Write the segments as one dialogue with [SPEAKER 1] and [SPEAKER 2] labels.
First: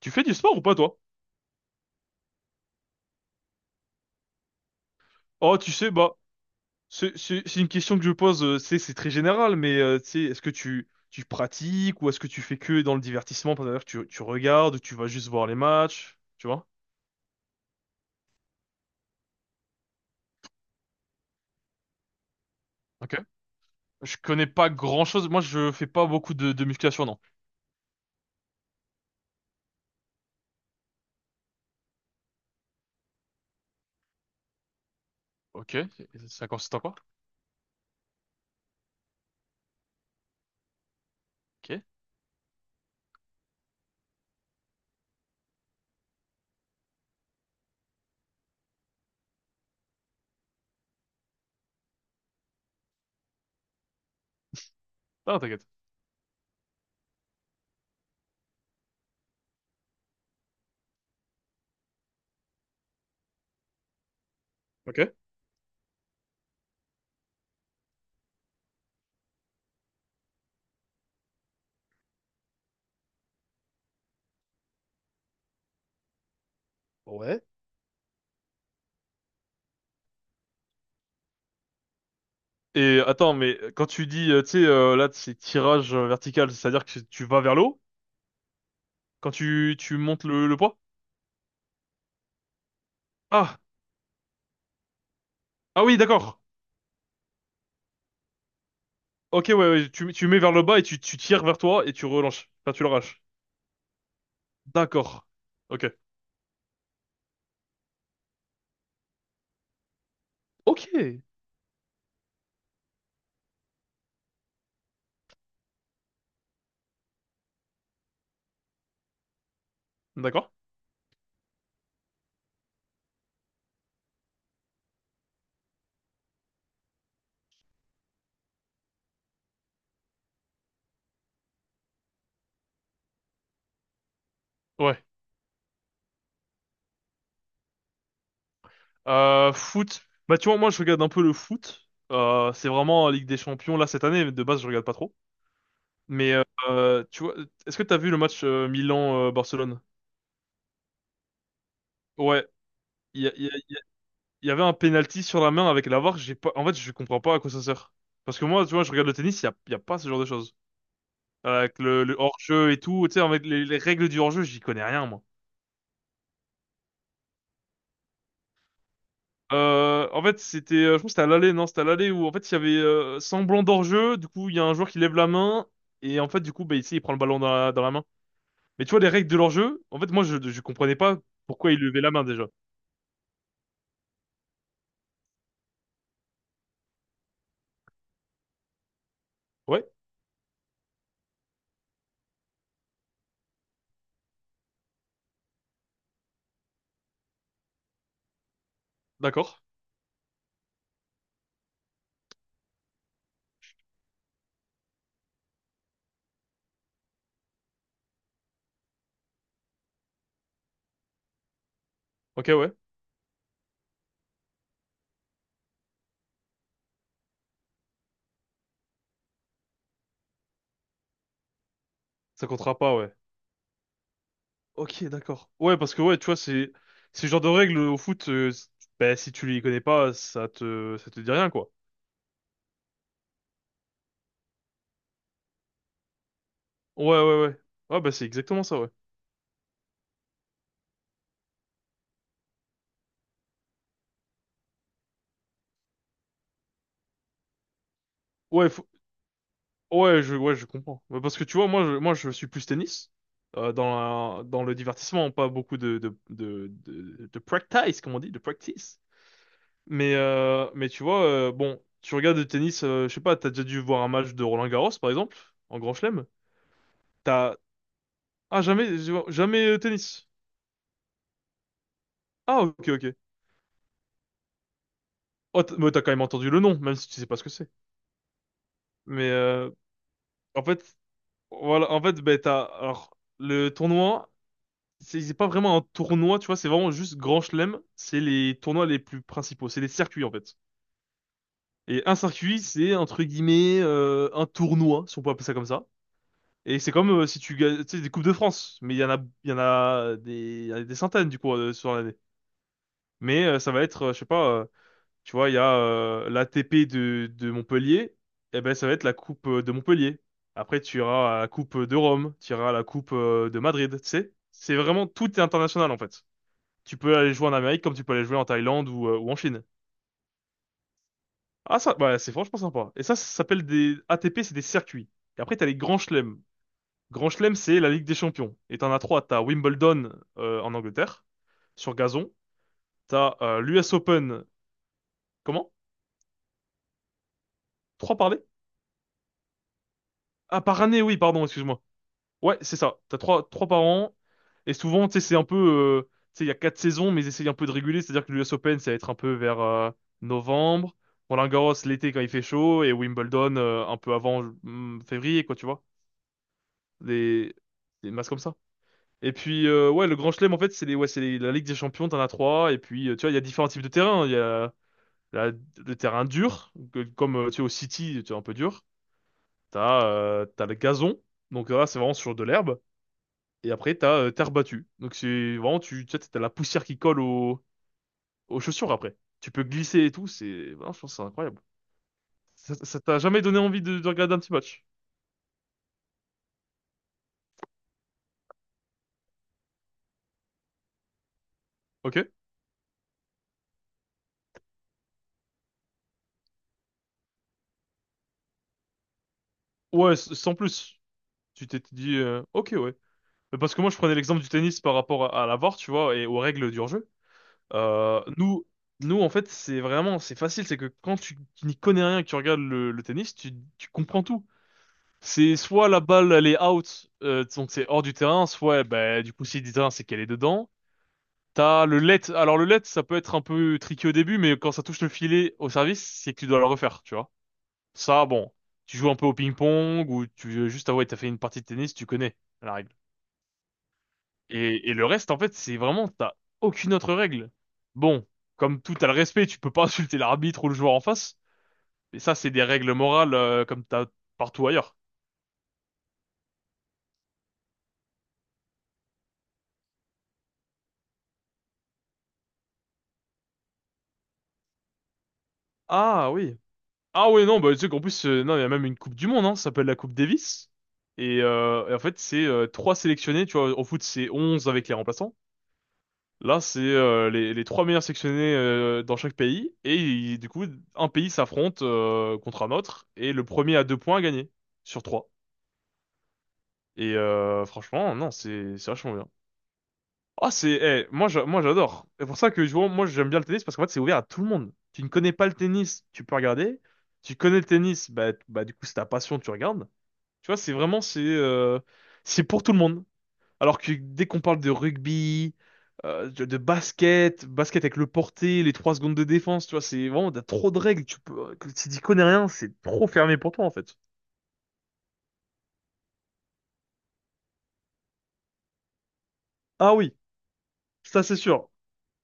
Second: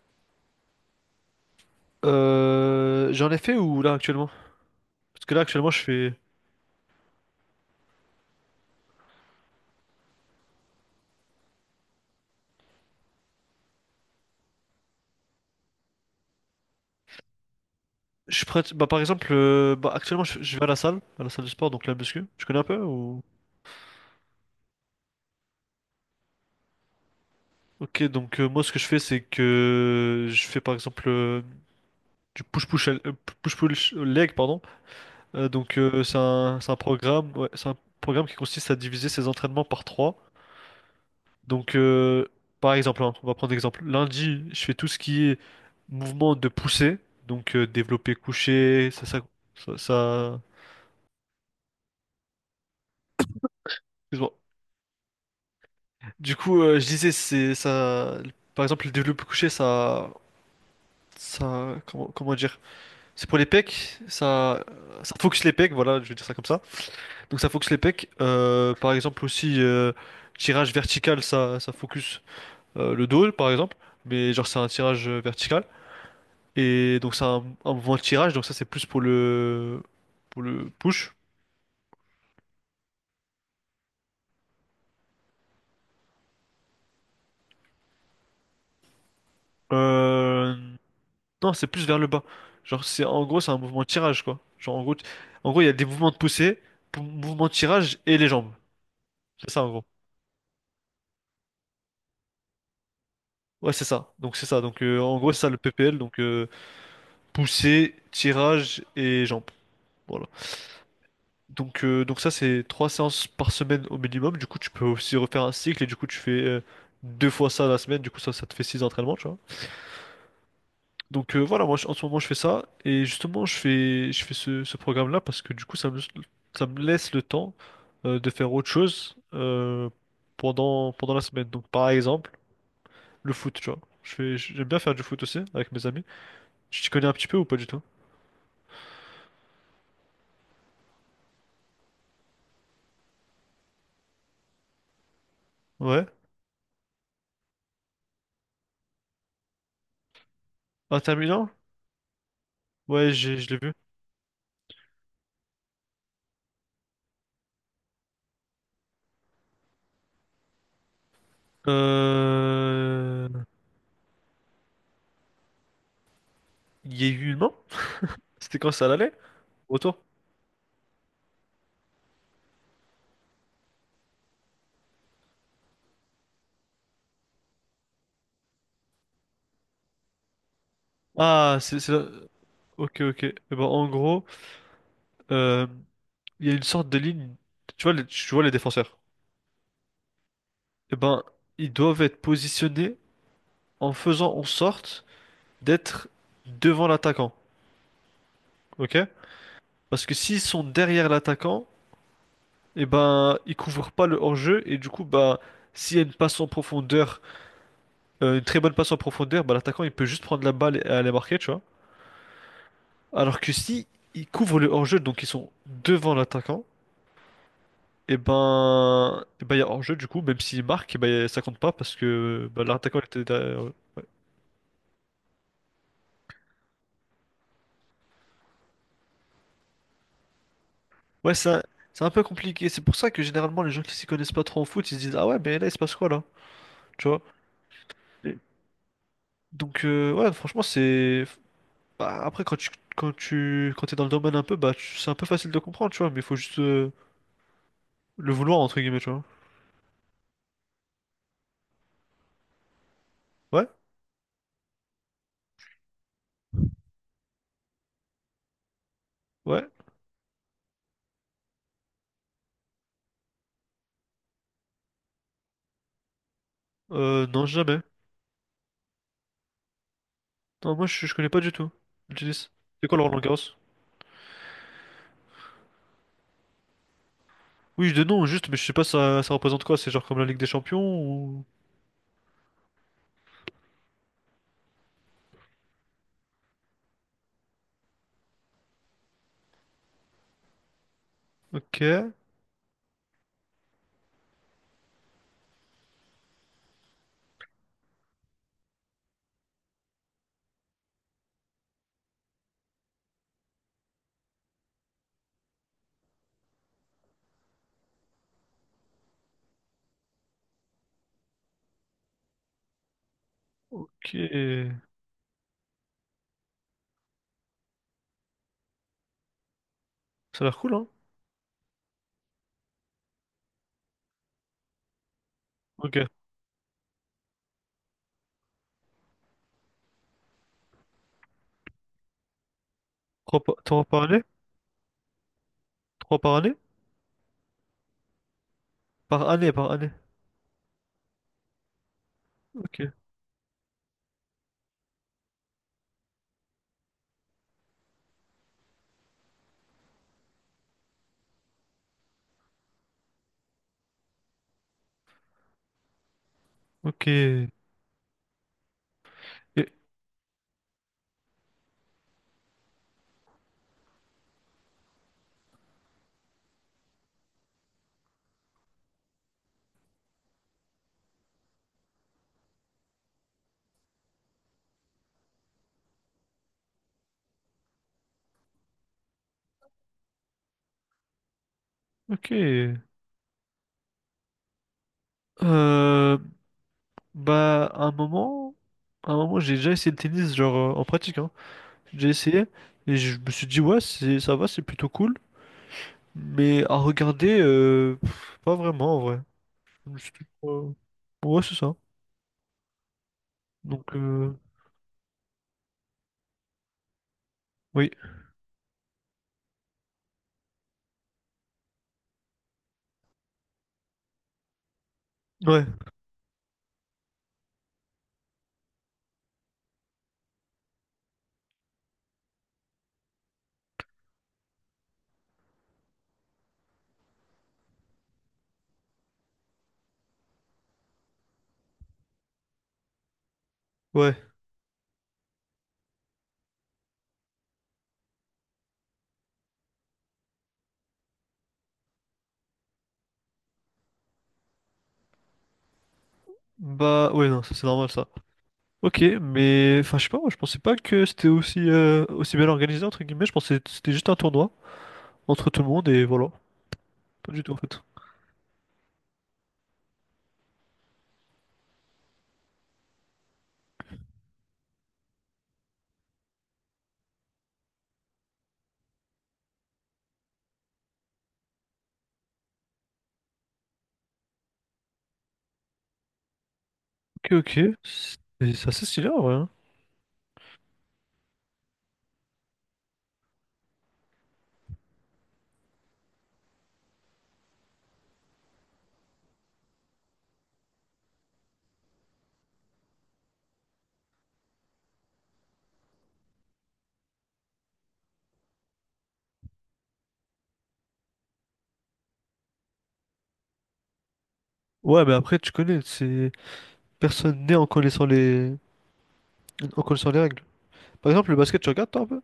[SPEAKER 1] Tu fais du sport ou pas, toi?
[SPEAKER 2] J'en ai fait ou là actuellement? Parce que là
[SPEAKER 1] Oh, tu
[SPEAKER 2] actuellement je
[SPEAKER 1] sais,
[SPEAKER 2] fais.
[SPEAKER 1] c'est une question que je pose, c'est très général, mais tu sais, est-ce que tu pratiques, ou est-ce que tu fais que dans le divertissement, c'est-à-dire que tu regardes, ou tu vas juste voir les matchs, tu vois?
[SPEAKER 2] Je prête. Bah, par exemple, bah, actuellement je vais à la salle de sport, donc la muscu. Tu connais un peu
[SPEAKER 1] Ok.
[SPEAKER 2] ou...
[SPEAKER 1] Je connais pas grand-chose, moi je fais pas beaucoup de musculation, non.
[SPEAKER 2] Ok, donc moi ce que je fais c'est que je fais par exemple du push-push push-push leg, pardon.
[SPEAKER 1] Ok.
[SPEAKER 2] Donc
[SPEAKER 1] Ça
[SPEAKER 2] c'est
[SPEAKER 1] consiste
[SPEAKER 2] un
[SPEAKER 1] en quoi?
[SPEAKER 2] programme, ouais, c'est un programme qui consiste à diviser ses entraînements par trois. Donc
[SPEAKER 1] Ok.
[SPEAKER 2] par exemple, hein, on va prendre l'exemple. Lundi, je fais tout ce qui est mouvement de poussée, donc développer couché, ça, ça- excuse-moi.
[SPEAKER 1] Ah, t'inquiète.
[SPEAKER 2] Du coup, je disais, c'est ça. Par exemple, le développé couché, ça, comment dire? C'est pour les pecs.
[SPEAKER 1] Ok.
[SPEAKER 2] Ça focus les pecs. Voilà, je vais dire ça comme ça. Donc ça focus les pecs. Par exemple aussi, tirage vertical, ça focus le dos, par exemple. Mais genre c'est un tirage vertical. Et donc c'est
[SPEAKER 1] Ouais.
[SPEAKER 2] un mouvement de tirage. Donc ça c'est plus pour le push.
[SPEAKER 1] Et attends, mais quand tu dis, tu sais, là, c'est tirage vertical, c'est-à-dire que tu vas vers le haut quand tu montes
[SPEAKER 2] Euh,
[SPEAKER 1] le poids?
[SPEAKER 2] Non, c'est plus vers le bas. Genre, c'est en gros, c'est un
[SPEAKER 1] Ah,
[SPEAKER 2] mouvement de tirage, quoi. Genre, en gros, en gros, il y a
[SPEAKER 1] ah
[SPEAKER 2] des
[SPEAKER 1] oui,
[SPEAKER 2] mouvements de
[SPEAKER 1] d'accord.
[SPEAKER 2] poussée, mouvement de tirage et les jambes.
[SPEAKER 1] Ok,
[SPEAKER 2] C'est
[SPEAKER 1] ouais,
[SPEAKER 2] ça, en gros.
[SPEAKER 1] ouais, tu mets vers le bas et tu tires vers toi et tu relances. Enfin, tu l'arraches.
[SPEAKER 2] Ouais, c'est ça. Donc, c'est ça. Donc, en
[SPEAKER 1] D'accord.
[SPEAKER 2] gros, c'est ça le
[SPEAKER 1] Ok.
[SPEAKER 2] PPL. Donc, poussée, tirage et jambes. Voilà.
[SPEAKER 1] Ok.
[SPEAKER 2] Donc ça, c'est trois séances par semaine au minimum. Du coup, tu peux aussi refaire un cycle et du coup, tu fais deux fois ça la semaine. Du coup, ça te fait six entraînements, tu vois.
[SPEAKER 1] D'accord.
[SPEAKER 2] Donc voilà, en ce moment je fais ça et justement je fais ce, ce programme-là parce que du coup ça me laisse le temps de faire autre chose pendant la semaine. Donc par exemple le foot, tu vois. Je fais j'aime bien faire du
[SPEAKER 1] Ouais.
[SPEAKER 2] foot aussi avec mes amis. Tu t'y connais un petit peu ou pas du tout?
[SPEAKER 1] Foot. Bah, tu vois, moi, je regarde un peu le foot. C'est vraiment la Ligue des Champions. Là, cette année, de base, je regarde pas trop.
[SPEAKER 2] Ouais.
[SPEAKER 1] Mais tu vois, est-ce que t'as vu le match Milan-Barcelone?
[SPEAKER 2] Inter Milan?
[SPEAKER 1] Ouais.
[SPEAKER 2] Ouais,
[SPEAKER 1] Il y, a-
[SPEAKER 2] j'ai
[SPEAKER 1] il y
[SPEAKER 2] je l'ai vu.
[SPEAKER 1] a- il y avait un penalty sur la main avec la VAR. J'ai pas... En fait, je comprends pas à quoi ça sert. Parce que moi, tu vois, je regarde le tennis, il y a pas ce genre de choses. Avec le hors-jeu et tout, tu sais,
[SPEAKER 2] Euh...
[SPEAKER 1] avec les règles du hors-jeu, j'y connais rien, moi.
[SPEAKER 2] Il y a eu une main? C'était quand ça l'allait? Retour?
[SPEAKER 1] En fait, c'était, je pense que c'était à l'aller, non, c'était à l'aller où en fait il y avait semblant d'hors-jeu. Du coup, il y a un joueur qui lève la main et en fait, du coup, bah, ici, il prend le ballon dans dans la main. Mais tu vois les règles de l'hors-jeu. En fait, moi, je comprenais pas
[SPEAKER 2] Ah,
[SPEAKER 1] pourquoi il
[SPEAKER 2] c'est
[SPEAKER 1] levait
[SPEAKER 2] là.
[SPEAKER 1] la main déjà.
[SPEAKER 2] Ok, ok. Eh ben, en gros, euh, il y a une sorte de ligne. Tu vois, tu vois les défenseurs.
[SPEAKER 1] Ouais,
[SPEAKER 2] Eh ben, ils doivent être positionnés en faisant en sorte d'être devant l'attaquant, ok?
[SPEAKER 1] d'accord.
[SPEAKER 2] Parce que s'ils sont derrière l'attaquant, eh ben, ils couvrent pas le hors-jeu et du coup, bah, s'il y a une passe en profondeur, une très bonne passe en profondeur, bah, l'attaquant il peut juste prendre la balle et aller marquer, tu vois?
[SPEAKER 1] Ok, ouais.
[SPEAKER 2] Alors que si ils couvrent le hors-jeu, donc ils sont devant l'attaquant, et ben, eh ben, il y a hors-jeu du coup, même s'il marque, eh ben, ça compte pas parce
[SPEAKER 1] Ça
[SPEAKER 2] que bah,
[SPEAKER 1] comptera pas,
[SPEAKER 2] l'attaquant
[SPEAKER 1] ouais.
[SPEAKER 2] était derrière.
[SPEAKER 1] Ok, d'accord. Ouais, parce que ouais, tu vois, c'est ce genre de règles au foot. Bah, si tu les connais pas, ça te dit
[SPEAKER 2] Ouais,
[SPEAKER 1] rien, quoi.
[SPEAKER 2] c'est un peu compliqué. C'est pour ça que généralement, les gens qui s'y connaissent pas trop en foot, ils se disent, ah ouais, mais là, il se passe quoi là?
[SPEAKER 1] Ouais,
[SPEAKER 2] Tu vois?
[SPEAKER 1] ouais, ouais. Ouais, bah c'est
[SPEAKER 2] Et
[SPEAKER 1] exactement ça, ouais.
[SPEAKER 2] donc, ouais, franchement, c'est. Bah, après, quand t'es dans le domaine un peu, bah, c'est un peu facile de comprendre, tu vois, mais il faut juste le vouloir,
[SPEAKER 1] Ouais,
[SPEAKER 2] entre guillemets, tu vois.
[SPEAKER 1] Ouais, je comprends. Mais parce que tu vois, moi, je suis plus tennis
[SPEAKER 2] Ouais?
[SPEAKER 1] dans dans le divertissement, pas beaucoup de practice, comme on dit, de practice.
[SPEAKER 2] Ouais?
[SPEAKER 1] Mais tu vois, bon, tu regardes le tennis, je sais pas, t'as déjà dû voir un match de Roland Garros, par exemple, en Grand Chelem.
[SPEAKER 2] Non,
[SPEAKER 1] T'as
[SPEAKER 2] jamais.
[SPEAKER 1] ah jamais jamais tennis.
[SPEAKER 2] Non, moi, je connais pas du tout le tennis.
[SPEAKER 1] Ah
[SPEAKER 2] C'est
[SPEAKER 1] ok
[SPEAKER 2] quoi le
[SPEAKER 1] ok.
[SPEAKER 2] Roland-Garros?
[SPEAKER 1] Mais t'as quand même entendu le nom, même si tu sais pas ce que c'est.
[SPEAKER 2] Oui, de nom, juste, mais je sais pas, ça,
[SPEAKER 1] Mais
[SPEAKER 2] ça représente quoi? C'est genre comme la Ligue des
[SPEAKER 1] en
[SPEAKER 2] Champions
[SPEAKER 1] fait,
[SPEAKER 2] ou.
[SPEAKER 1] voilà, en fait, ben t'as alors le tournoi. C'est pas vraiment un tournoi, tu vois, c'est vraiment juste Grand Chelem, c'est les tournois les plus principaux, c'est les circuits en fait.
[SPEAKER 2] Ok.
[SPEAKER 1] Et un circuit, c'est entre guillemets un tournoi, si on peut appeler ça comme ça. Et c'est comme si tu gagnes, tu sais, des Coupes de France, mais il y en a, il y en a des, il y en a des centaines du coup sur l'année. Mais ça va être, je sais pas, tu vois, il y a l'ATP de Montpellier, et ben ça va être la Coupe de Montpellier. Après, tu iras à la Coupe de Rome, tu iras à la Coupe de Madrid,
[SPEAKER 2] Ok.
[SPEAKER 1] tu sais. C'est vraiment tout est international en fait. Tu peux aller jouer en Amérique comme tu peux aller jouer en Thaïlande ou en Chine.
[SPEAKER 2] Ça a l'air cool, hein?
[SPEAKER 1] Ah ça, bah, c'est franchement sympa. Et ça s'appelle des ATP, c'est des circuits. Et après, t'as les
[SPEAKER 2] Ok.
[SPEAKER 1] grands chelems. Grand chelem, c'est la Ligue des Champions. Et t'en as trois. T'as Wimbledon en Angleterre, sur gazon. T'as
[SPEAKER 2] Trois
[SPEAKER 1] l'US
[SPEAKER 2] par année?
[SPEAKER 1] Open, comment?
[SPEAKER 2] Trois par année?
[SPEAKER 1] Trois par année?
[SPEAKER 2] Par année, par année.
[SPEAKER 1] Ah, par année, oui, pardon, excuse-moi. Ouais, c'est
[SPEAKER 2] Ok,
[SPEAKER 1] ça. T'as trois, trois par an. Et souvent, tu sais, c'est un peu... tu sais, il y a quatre saisons, mais ils essayent un peu de réguler. C'est-à-dire que l'US Open, ça va être un peu vers novembre. Roland-Garros, l'été, quand il fait chaud. Et Wimbledon, un peu avant février, quoi, tu vois.
[SPEAKER 2] ok,
[SPEAKER 1] Des, des masses comme ça. Et puis,
[SPEAKER 2] et-
[SPEAKER 1] ouais, le Grand Chelem, en fait, c'est les, ouais, c'est les- la Ligue des Champions, t'en as trois. Et puis, tu vois, il y a différents types de terrains. Il y a la- le terrain dur, comme, tu sais, au City, tu vois, un peu dur. T'as le gazon. Donc là, c'est vraiment sur de l'herbe. Et après, t'as as terre battue. Donc c'est vraiment, tu sais, t'as la poussière qui colle aux chaussures après. Tu peux glisser et tout, c'est... voilà, je pense que c'est incroyable.
[SPEAKER 2] ok.
[SPEAKER 1] Ça t'a jamais donné envie de regarder un petit match?
[SPEAKER 2] Euh, bah, à un moment, j'ai déjà essayé le tennis, genre en pratique, hein. J'ai
[SPEAKER 1] Ok?
[SPEAKER 2] essayé et je me suis dit, ouais, c'est, ça va, c'est plutôt cool. Mais à regarder, pas vraiment en vrai. Je me suis
[SPEAKER 1] Ouais,
[SPEAKER 2] dit,
[SPEAKER 1] sans plus.
[SPEAKER 2] ouais, c'est
[SPEAKER 1] Tu
[SPEAKER 2] ça.
[SPEAKER 1] t'es dit, ok, ouais. Mais parce que moi,
[SPEAKER 2] Donc,
[SPEAKER 1] je prenais l'exemple du tennis par rapport à la VAR, tu vois, et aux règles du hors-jeu.
[SPEAKER 2] oui,
[SPEAKER 1] Euh, nous, Nous, en fait, c'est vraiment, c'est facile, c'est que quand tu n'y connais rien et que tu regardes le tennis, tu comprends tout. C'est
[SPEAKER 2] ouais,
[SPEAKER 1] soit la balle elle est out, donc c'est hors du terrain, soit bah, du coup si du terrain c'est qu'elle est dedans. T'as le let. Alors le let ça peut être un peu tricky au début, mais quand ça touche le filet au service, c'est que tu dois le refaire, tu vois. Ça bon, tu joues un peu au ping-pong ou tu veux juste avouer t'as fait une partie de tennis, tu connais la règle.
[SPEAKER 2] ouais.
[SPEAKER 1] Et le reste en fait c'est vraiment t'as aucune autre règle. Bon, comme tout t'as le respect, tu peux pas insulter l'arbitre ou le joueur en face. Mais ça c'est des règles morales comme t'as partout ailleurs.
[SPEAKER 2] Bah, ouais, non, ça c'est normal ça. Ok, mais enfin, je sais pas, moi, je pensais pas que c'était aussi, aussi bien organisé, entre guillemets. Je pensais que c'était juste un tournoi entre tout le monde et
[SPEAKER 1] Ah
[SPEAKER 2] voilà.
[SPEAKER 1] oui, Ah
[SPEAKER 2] Pas du
[SPEAKER 1] ouais,
[SPEAKER 2] tout en
[SPEAKER 1] non, bah, tu
[SPEAKER 2] fait.
[SPEAKER 1] sais qu'en plus, non, il y a même une Coupe du Monde, hein, ça s'appelle la Coupe Davis. Et en fait, c'est trois sélectionnés, tu vois, au foot, c'est 11 avec les remplaçants. Là, c'est les trois meilleurs sélectionnés dans chaque pays. Du coup, un pays s'affronte contre un autre, et le premier à deux points a gagné, sur trois. Et
[SPEAKER 2] Ok, ok.
[SPEAKER 1] franchement, non,
[SPEAKER 2] C'est assez
[SPEAKER 1] c'est
[SPEAKER 2] stylé
[SPEAKER 1] vachement
[SPEAKER 2] en
[SPEAKER 1] bien.
[SPEAKER 2] vrai, hein.
[SPEAKER 1] Ah, c'est... moi, j'adore. C'est pour ça que, je vois, moi, j'aime bien le tennis, parce qu'en fait, c'est ouvert à tout le monde. Tu ne connais pas le tennis, tu peux regarder. Tu connais le tennis, bah du coup c'est ta passion, tu regardes. Tu vois, c'est pour tout le monde. Alors que dès qu'on parle de rugby, de basket, basket avec le porté, les trois secondes de défense, tu vois, c'est vraiment, t'as trop de règles. Que si t'y connais rien, c'est trop fermé pour toi, en fait.
[SPEAKER 2] Ouais, mais après, tu connais, c'est personne n'est en connaissant les... en
[SPEAKER 1] Ah
[SPEAKER 2] connaissant
[SPEAKER 1] oui,
[SPEAKER 2] les règles. Par
[SPEAKER 1] ça
[SPEAKER 2] exemple,
[SPEAKER 1] c'est
[SPEAKER 2] le basket, tu
[SPEAKER 1] sûr.
[SPEAKER 2] regardes toi un peu?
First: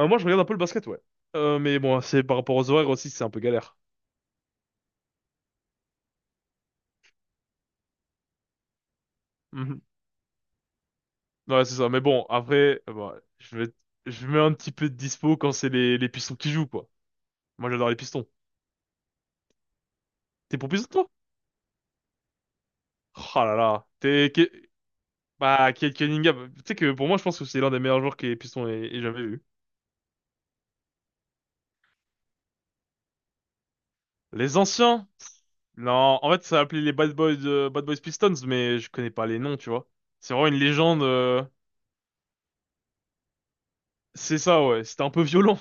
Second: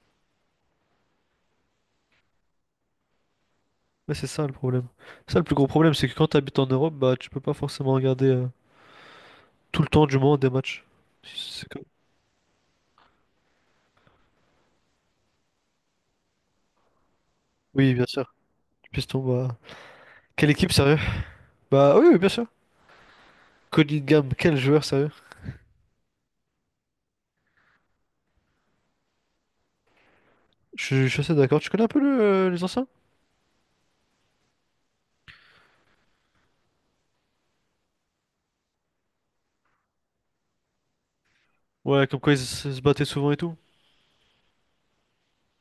[SPEAKER 1] Moi, je regarde un peu le basket, ouais. Mais bon, c'est par rapport aux horaires aussi, c'est un peu galère.
[SPEAKER 2] Mais c'est ça le problème. Ça, le plus gros problème, c'est que quand tu habites en Europe, bah tu peux pas forcément regarder
[SPEAKER 1] Mhm.
[SPEAKER 2] tout le temps du monde des matchs. Si
[SPEAKER 1] Ouais,
[SPEAKER 2] C'est
[SPEAKER 1] c'est
[SPEAKER 2] comme-
[SPEAKER 1] ça. Mais bon, après, bah, je mets un petit peu de dispo quand c'est les Pistons qui jouent, quoi. Moi, j'adore
[SPEAKER 2] Oui,
[SPEAKER 1] les
[SPEAKER 2] bien
[SPEAKER 1] Pistons.
[SPEAKER 2] sûr. Piston, bah. Quelle
[SPEAKER 1] T'es pour
[SPEAKER 2] équipe,
[SPEAKER 1] Pistons,
[SPEAKER 2] sérieux?
[SPEAKER 1] toi?
[SPEAKER 2] Bah oui, oui, bien sûr.
[SPEAKER 1] Oh là là.
[SPEAKER 2] Cunningham,
[SPEAKER 1] T'es,
[SPEAKER 2] quel joueur, sérieux?
[SPEAKER 1] bah, Kate Cunningham, tu sais que pour moi, je pense que c'est l'un des meilleurs joueurs que les Pistons aient jamais vu.
[SPEAKER 2] Je suis assez d'accord. Tu connais un peu le, les anciens?
[SPEAKER 1] Les anciens? Non, en fait, ça s'appelait les Bad Boys, Bad Boys Pistons, mais je connais pas les noms, tu vois. C'est vraiment une légende.
[SPEAKER 2] Ouais, comme quoi ils se battaient souvent et tout.
[SPEAKER 1] C'est ça, ouais. C'était un peu violent.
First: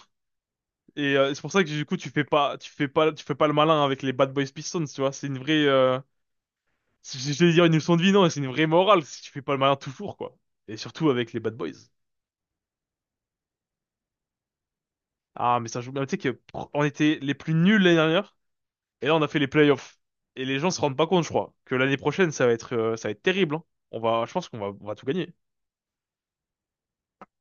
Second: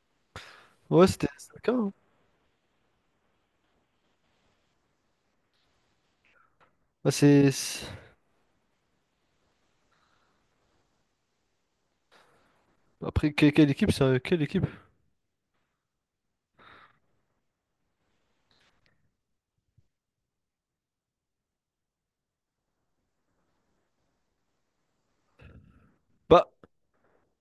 [SPEAKER 2] Ouais,
[SPEAKER 1] Et
[SPEAKER 2] c'était
[SPEAKER 1] c'est pour
[SPEAKER 2] c'était le
[SPEAKER 1] ça que
[SPEAKER 2] cas,
[SPEAKER 1] du
[SPEAKER 2] hein.
[SPEAKER 1] coup, tu fais pas le malin avec les Bad Boys Pistons, tu vois. C'est une vraie,
[SPEAKER 2] Bah,
[SPEAKER 1] je
[SPEAKER 2] c'est.
[SPEAKER 1] vais dire une leçon de vie, non, c'est une vraie morale si tu fais pas le malin toujours, quoi. Et surtout avec les Bad Boys.
[SPEAKER 2] Après, quelle, équipe, c'est quelle équipe?
[SPEAKER 1] Ah, mais ça joue. Mais tu sais que on était les plus nuls l'année dernière. Et là, on a fait les playoffs. Et les gens se rendent pas compte, je crois, que l'année prochaine, ça va être terrible. Hein. On va, je pense qu'on va, on va tout gagner.
[SPEAKER 2] Bah,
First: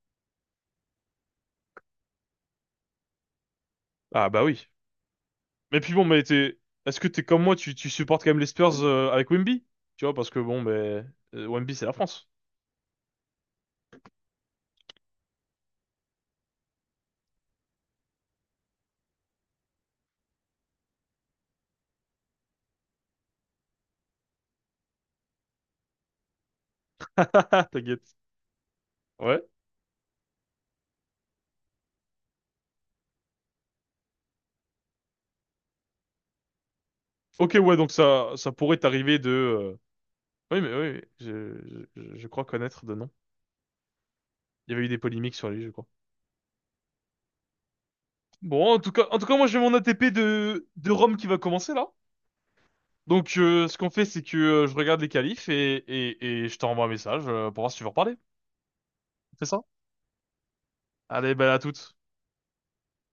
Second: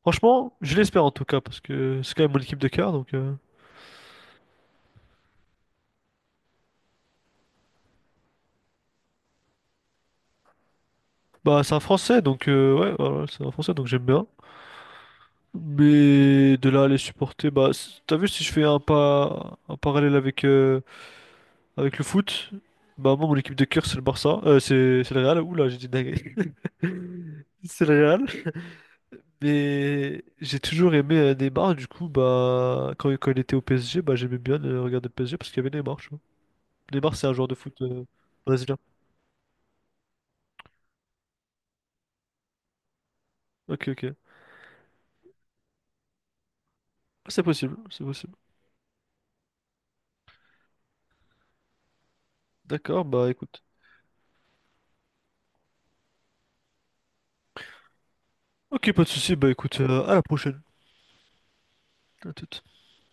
[SPEAKER 2] franchement, je l'espère en tout cas, parce que c'est quand même mon équipe de cœur, donc...
[SPEAKER 1] Ah bah oui. Mais puis bon, est-ce que t'es comme moi, tu supportes quand même les Spurs avec Wemby? Tu vois, parce que bon, mais
[SPEAKER 2] Bah, c'est
[SPEAKER 1] Wemby,
[SPEAKER 2] un
[SPEAKER 1] c'est la
[SPEAKER 2] Français,
[SPEAKER 1] France.
[SPEAKER 2] donc... ouais, voilà, c'est un Français, donc j'aime bien. Mais de là à les supporter, bah... T'as vu, si je fais un pas... un parallèle avec, avec le foot, bah moi, mon équipe de cœur, c'est le Barça. C'est le Real. Ouh là, j'ai dit dingue. C'est le
[SPEAKER 1] T'inquiète.
[SPEAKER 2] Real.
[SPEAKER 1] Ouais.
[SPEAKER 2] Mais j'ai toujours aimé Neymar, du coup, bah... Quand, quand il était au PSG, bah j'aimais bien regarder le PSG, parce qu'il y avait Neymar, tu vois. Neymar, c'est un joueur de
[SPEAKER 1] Ok, ouais,
[SPEAKER 2] foot...
[SPEAKER 1] donc ça
[SPEAKER 2] brésilien.
[SPEAKER 1] pourrait t'arriver de. Oui, je crois connaître de nom.
[SPEAKER 2] Ok, ok. Ah,
[SPEAKER 1] Il y avait eu des polémiques sur les jeux, quoi.
[SPEAKER 2] c'est possible, c'est possible.
[SPEAKER 1] Bon, en tout cas, moi j'ai mon ATP de Rome qui va commencer là.
[SPEAKER 2] D'accord, bah
[SPEAKER 1] Donc,
[SPEAKER 2] écoute.
[SPEAKER 1] ce qu'on fait, c'est que je regarde les qualifs et je t'envoie un message pour voir si tu veux reparler.
[SPEAKER 2] Ok, pas de souci,
[SPEAKER 1] C'est
[SPEAKER 2] bah
[SPEAKER 1] ça?
[SPEAKER 2] écoute, à la prochaine.
[SPEAKER 1] Allez, ben à toutes.
[SPEAKER 2] À toute.